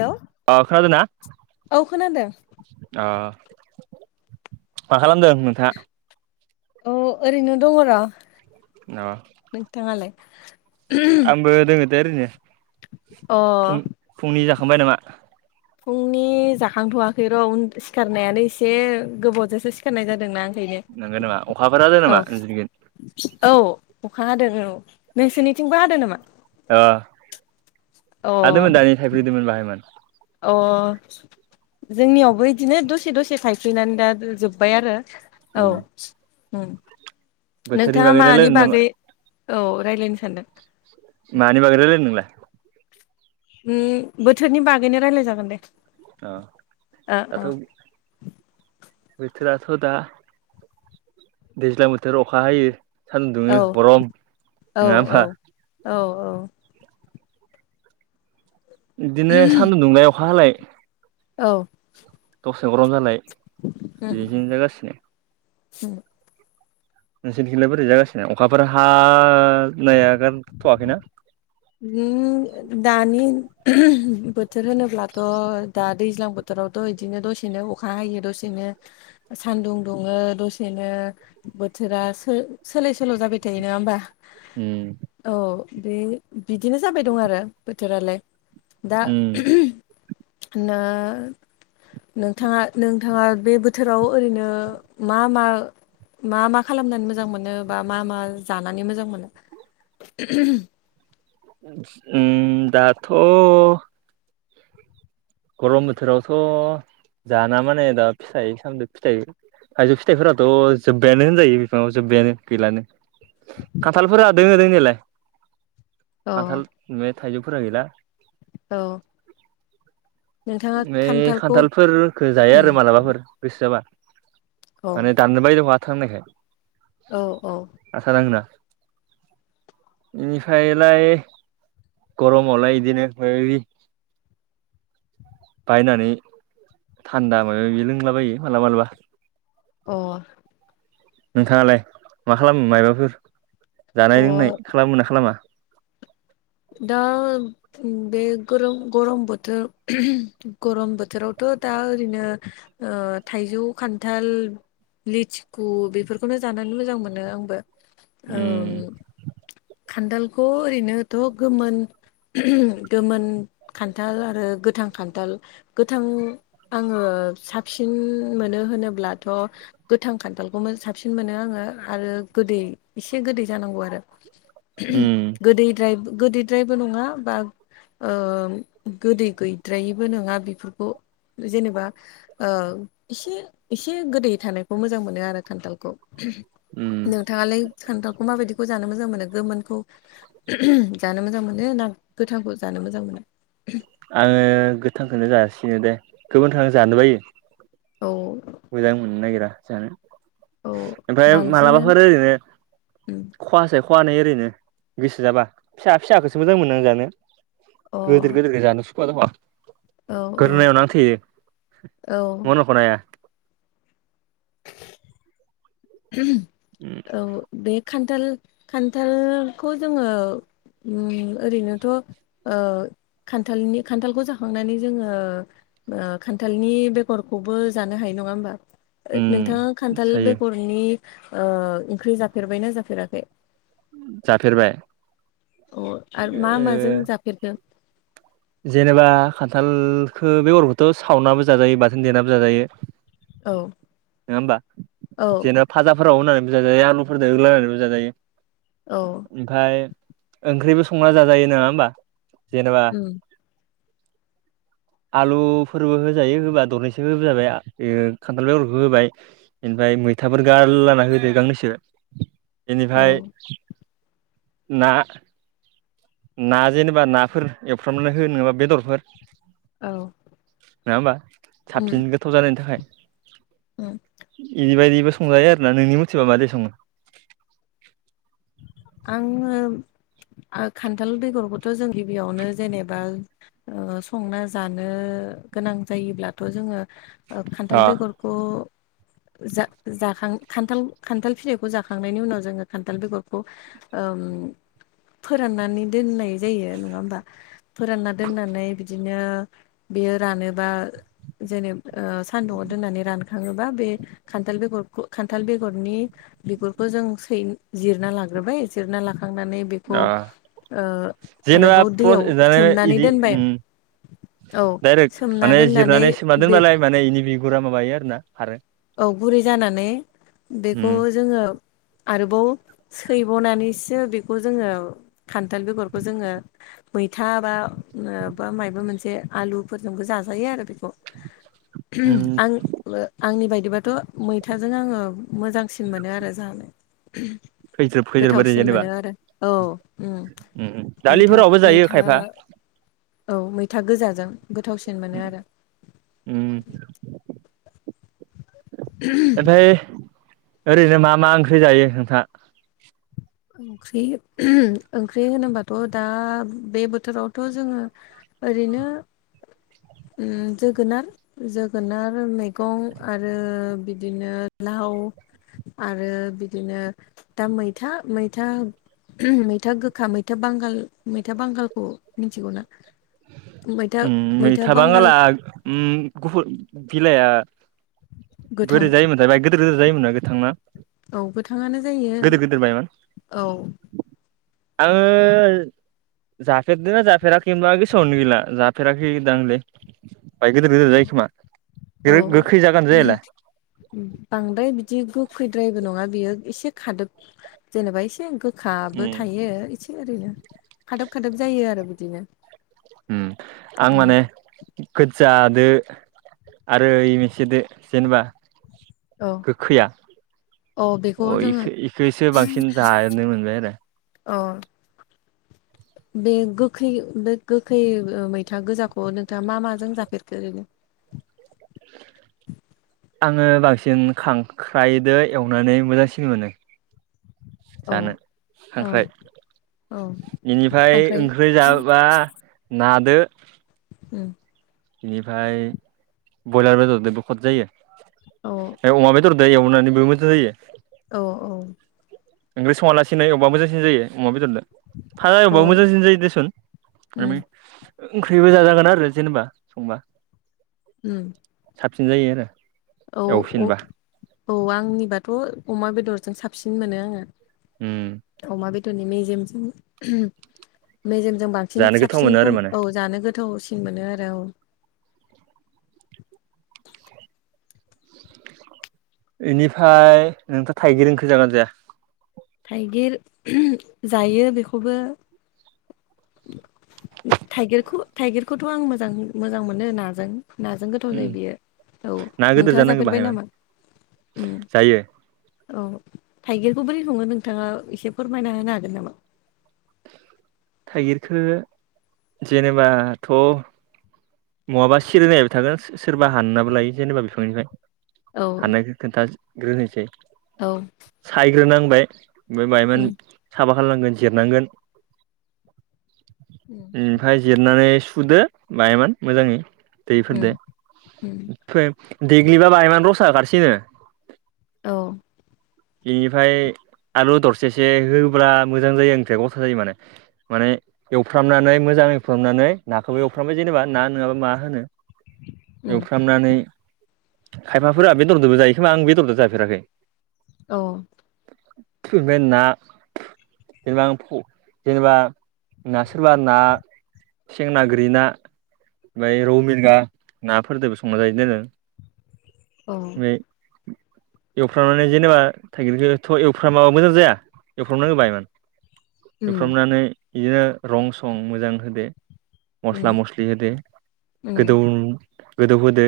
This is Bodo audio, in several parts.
हेल' अ खोनादोंना? औ खोनादों ओ‌ मा खालामदों नोंथाङा? अ ओरैनो दङ र'। अ नोंथाङालाय? आंबो दोङो दे ओरैनो। अ फुं-फुंनि जाखांबाय नामा? फुंनि जाखांथ'वाखै र' सिखारनायानो एसे गोबावजोंसो सिखारनाय जादों ना। नंगौ नामा अखाफोरा हादों नामा नोंसोरनिथिं? औ अखा हादों औ नोंसोरनिथिंबो हादों नामा? आ अ हादोंमोन दानि थाइफ्रिदोंमोन बाहायमोन। अ जोंनियावबो इदिनो दसे दसे थायफ्रिनानै दा जोब्बाय आरो उम औ उम बोथोरनि नोंथाङा बागै मानि रायलायनो नामा बागै औ रायलायनो सानदों मानि बागै रायलायनो नोंलाय? उम बोथोरनि बागैनो रायलाय जागोन दे। आ दाथ' बोथोराथ' दा दैज्लां बोथोर अखा हायो सान्दुं दुङो ओ गरम औ नङा होनबा औ औ इदिनो सानदुं दुंलाय अखा हालाय औ दसे गरम जालाय उम बेदिनो जागासिनो। [inaudible] नोंसोरनिथिंलाय बोरै जागासिनो अखाफोर हा नाया गारथ'वाखैना? दानि बोथोर होनोब्लाथ' दा दैज्लां बो थोरावथ' इदिनो दसेनो अखा हायो दसेनो सान्दुं दुङो दसेनो बोथोरा सो-सोलाय सोल' जाबाय थायो नंङा होमबा उम औ बे बिदिनो जाबाय दं आरो बोथोरालाय दा उम ना नोंथाङा नोंथाङा बे बोथोराव ओरैनो मा मा मा मा खालामनानै मोजां मोनो बा मा मा जानानै मोजां मोनो। उम दाथ' गरम बोथोरावथ' जाना माने दा फिथाइ सामदो फिथाइ थाइजौ फिथाइफोराथ' जोब्बायानो होनजायो बिफाङाव जोब्बायानो गैलानो खान्थालफोरा दोंङो दोंनायालाय औ खान्थाल बे थाइजौफोरा गैला औ नोंथाङा नै खान्थालखौ खान्थालफोरखो जायो आरो उम, मालाबाफोर गोसो जाबा। औ माने दाननो बायो आथा नांनायखाय औ औ आथा नांङोना इनिफ्रायलाय गरमावलाय इदिनो फाय रि बायनानै थान्दा मोनो बिदि लोंलाबायो मालाबा मालाबा अ नोंथाङालाय मा खालामो मायबाफोर अ जानाय लोंनाय खालामो ना खालामा? दा बे गरम गरम बोथोर गरम बोथोरावथ' दा ओरैनो ओ थाइजौ खान्थाल लिथिखु बेफोरखौनो जानानै मोजां मोनो आंबो ओं उम खान्थालखौ ओरैनोथ' गोमोन गोमोन खान्थाल आरो गोथां खान्थाल गोथां आङो साबसिन मोनो होनोब्लाथ' गोथां खान्थालखौनो साबसिन मोनो आङो आरो गोदै एसे गोदै जानांगौ आरो उम गोदैद्राय गोदैद्रायबो नङा बा ओ गोदै गैद्रायैबो नङा बेफोरखौ जेनेबा ओ एसे एसे गोदै थानायखौ मोजां मोनो आरो खान्थालखौ। उम नोंथाङालाय खान्थालखौ माबायदिखौ जानो मोजां मोनो? गोमोनखौ जानो मोजां मोनो ना गोथांखौ जानो मोजां मोनो आंङो गोथांखौनो जासिनो दे गोमोनखौ आं जानो बायो औ मोजां मोननो नागिरा जानो औ ओमफ्राय बांसिनानो मालाबाफोर ओरैनो उम खहासे खहानै ओरैनो ओरैनो फिसा फिसाखौसो मोजां मोनो आं जानो अ गोदोर गोदोर जानो सुखुआ दख' औ औ गोरनायाव नांथेहैयो औ मन'खनो हाया [unintelligible] [unintelligible] औ बे खान्थाल खान्थालखौ जोंङो। उम ओरैनोथ' ओ खान्थालनि खान्थालखौ जाखांनानै जोंङो। ओ खान्थालनि बेगरखौबो जानो हायो नंङा होमबा उम नोंथांङा खान्थाल जायो बेगरनि ओ ओंख्रि जाफेरबायना जाफेराखै जाफेरबाय अ आरो ओ मा माजों जाफेरखो जेनेबा खान्थालखो बेगरखोथ' सावनाबो जाजायो बाथोन देनाबो जाजायो। औ नंङा होमबा औ जेन' भाजाफोराव होनानैबो जाजायो आलुफोरजों होलानानैबो जाजायो। औ ओमफाय ओंख्रिबो संना जाजायो नंङा होमबा जेनेबा [unintelligible] आलुफोरबो होजायो होबा दरनैसो होजानाय खान्थाल बेगरखौ होबाय इनिफ्राय मैथाफोर गार्लाना होदो गांनैसो औ बेनिफाय ना ना जेनेबा नाफोर एवफ्रामनानै हो नंङाबा बेदरफोर औ नंङा होमबा उम साबसिन गोथाव जानायनि उम थाखाय इदिबायायदिबो संजायो आरोना नोंनि मिथिबा मादै संङो आंङो खान्थाल बेगरखौथ' जों गिबियावनो जेनेबा ओ संना जानो गोनां जायोब्लाथ' जोङो अ खान्थाल बेगर अ जा-जाखां खान्थाल खान्थाल फिथाइखौ जाखांनायनि उनाव जोंङो खान्थाल बेगर खौ ओम फोराननानै दोननाय जायो नंङा ओमबा फोरानना दोननानै बिदिनो बेयो रानोबा जेने ओ सान्दुंआव दोननानै रानखांङोबा बे खान्थाल बेगरखौ खान्थाल बेगरनि बिगुरखौ जों सै जिर ना लाग्रोबाय जिरना लाखांनानै बेखौ अ ओ जेनेबा आरोबाव दैयाव सोमनानै इदि दोनबाय। उम औ डाइरेक्ट सोमना माने दोननानै जिरनानै सोमना बे दोनबालाय माने इनि बिगुरा माबायो आरो ना खारो औ गुरै जानानै उम बेखौ जोंङो। आरोबाव सैबावनानैसो बेखौ जोंङो खान्थाल बेगरखौ जोंङो। मैथा बा बा मायबा मोनसे आलुफोरजोंबो जाजायो आरो बेखौ उम आं आंनि बाय बाथ' मैथाजों आंङो मोजांसिन मोनो आरो जानो खैज्रोब खैज्रोब ओरै गोथावसिन जेनेबा मोनो आरो औ ओम उम मैथा दालिफोरावबो जायो मैथा खायफा औ मैथा गोजाजों गोथावसिन मोनो आरो ओम नाथाय ओरैनो मा मा ओंख्रि जायो नोंथांआ ओंख्रि ओंख्रि होनोबाथ' दा बे बोथोरावथ' जोंङो। ओरैनो ओम जोगोनार जोगोनार मैगं आरो बिदिनो लाव आरो बिदिनो दा मैथा मैथा मैथा गोखा मैथा बांगाल मैथा बांगालखौ मिथिगौ ना? उम मैथा बांगाला उम गुफुर बिलाइआ गोथां बोरै जायोमोनथाय बाइ गोदोर गोदोर जायोमोना आरो गोथांनो औ गोथाङानो जायो औ। आङो जाफेरदों ना जाफेराखैबा गोसोआवनो गैला। जाफेराखैदांलै बाय गिदिर गिदिर जायोखोमा। औ औ। बांद्राय बिदि गोखैद्रायबो नङा बियो एसे खादोब जेनेबा एसे गोखाबो उम थायो एसे ओरैनो खादोब खादोब जायो आरो बिदिनो। उम आं उम माने खोजादो आरो इ मोनसेदो जेनेबा औ गोखैया। औ बेखौ अ जोङो इखो इखौसो बांसिन जानो मोनबाय आरो। अह अह बे गोखै बे गोखै मैथा गोजाखौ नोंथाङा मा माजों जाफेरखो ओरैनो? आङो बांसिन खांख्राइदो एवनानै मोजांसिन मोनो। औ जानो औ खांख्राइ औ बेनिफ्राय खांख्राइ ओंख्रि जाहोब्ला नादो उम बेनिफ्राय बयलार बेदरजोंबो खद जायो। औ ओमफ्राय अमा बेदरदो एवनानै मोजां जायो। औ औ। ओंख्रि संङालासिनो एवबा मोजांसिन जायो अमा बेदरदो। औ फाजाबो मोजांसिन जायो देसन उम ओंख्रिबो जा जागोन आरो जेनेबा संबा। उम। साबसिन जायो आरो औ एवफिनबा औ आंनिबाथ' अमा बेदरजों साबसिन मोनो आङो उम अमा बेदरनि मेजेमजों मेजेमजों बांसिन जानो गोथाव मोनो साबसिनखौ आरो माने औ जानो गोथावसिन मोनो आरो औ। बेनिफ्राय नोंथ' थाइगिर ओंख जागोन जाया? थाइगिर जायो बेखौबो थाइगिरखौ थाइगिरखौथ' आं मोजां मोजां मोनो नाजों। नाजों गोथाव उम जायो बियो औ ना गिदिर नोंथाङा जानांगौ जाफेरबाय बाहायमोन नामा? उम जायो। औ थाइगिरखौ बोरै सङो नोंथाङा एसे फोरमायना होनो हागोन नामा? थाइगिरखो जेनेबाथ' नङाबा सिरि नायबाय थागोन सोरबा हाननाबो लायो जेनेबा बिफांनिफ्राय औ हानायखो खोन्थाग्रोनोसै औ। सायग्रोनांबाय ओमफ्राय मायमान उम साफा खालामनांगोन जिरनांगोन। ओमफ्राय जिरनानै सुदो बायामोन मोजाङै। उम दैफोरदो उम ओमफ्राय देग्लिबाबा इमान रसा हो ओंखारसिनो। औ। बेनिफ्राय आलु दरसेसे होब्ला मोजां जायो ओंख्रिया गथा जायो माने। माने एवफ्रामनानै मोजां एवफ्रामनानै नाखौबो एवफ्रामबाय जेनेबा ना नोङाबा मा होनो उम एवफ्रामनानै खायफाफोरा बेदरदोबो जायो खोमा आं बेदरदो जाफेराखै। औ बेना जेनेबा आं फ जेनेबा ना सोरबा ना सें ना, गोरि ना माय रौ, मिरगा नाफोरदोबो संना जायोदेनो औ माय [inaudible] एवफ्रामनानै जेनेबा थाइगिरखौथ एवफ्रामाबा मोजां जाया। एवफ्रावनांगौ बायमोन उम एफ्रामनानै इयो रं सं मोजां होदो उम मस्ला मस बे उम होदो गोदौ गोदौ होदो।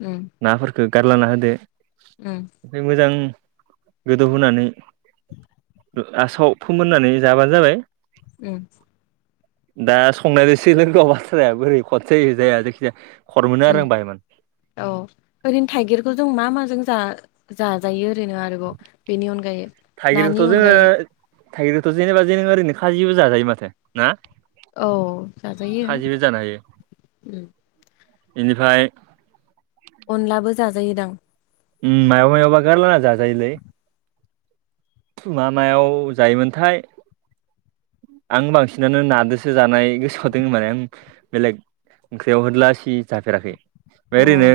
उम नाफोरखो गारलाना होदो। उम ओ मोजां गोदौ होनानै ओ लासाव फोमोननानै जाबानो जाबाय। उम दा संनायनोसै लोगौ बाथ्राया बोरै खद जायो जाया जायखिजाया खर मोनो उम आरो आं बायमोन। औ ओरैनो थाइगिरखौ जों मा माजों जा जाजायो ओरैनो आरोबाव बेनि अनगायै। नानि थाइगिरखौथ जोंङो अनगायै थाइगिरखौथ' जेनेबा जों ओरैनो खाजिबो जाजायो माथो ना। औ जाजायो खाजिबो जानो हायो। उम एनिफाय अनलाबो जाजायो दां। उम मायावबा मायावबा गारलाना जा जायो लै। मा मायाव जायोमोनथाय आं बांसिनानो नादोसो जानाय गोसोआव दों माने उम बेलेग ओंख्रियाव होदलासि जाफेराखै। फाय अ ओरैनो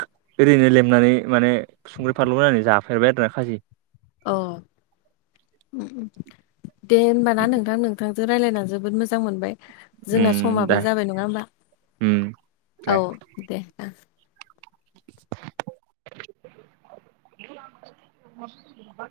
खा ओरैनो लेमनानै माने संख्रि, फानलु होननानै जाफेरबाय आरो ना खाजि। अ' दे होमबाना नोंथां नोंथांजों रायलायना जोबोद मोजां मोनबाय। उम जोंना समाबो दा जाबाय नङा होमबा? उम दे औ दे ओ [inaudible] [unintelligible]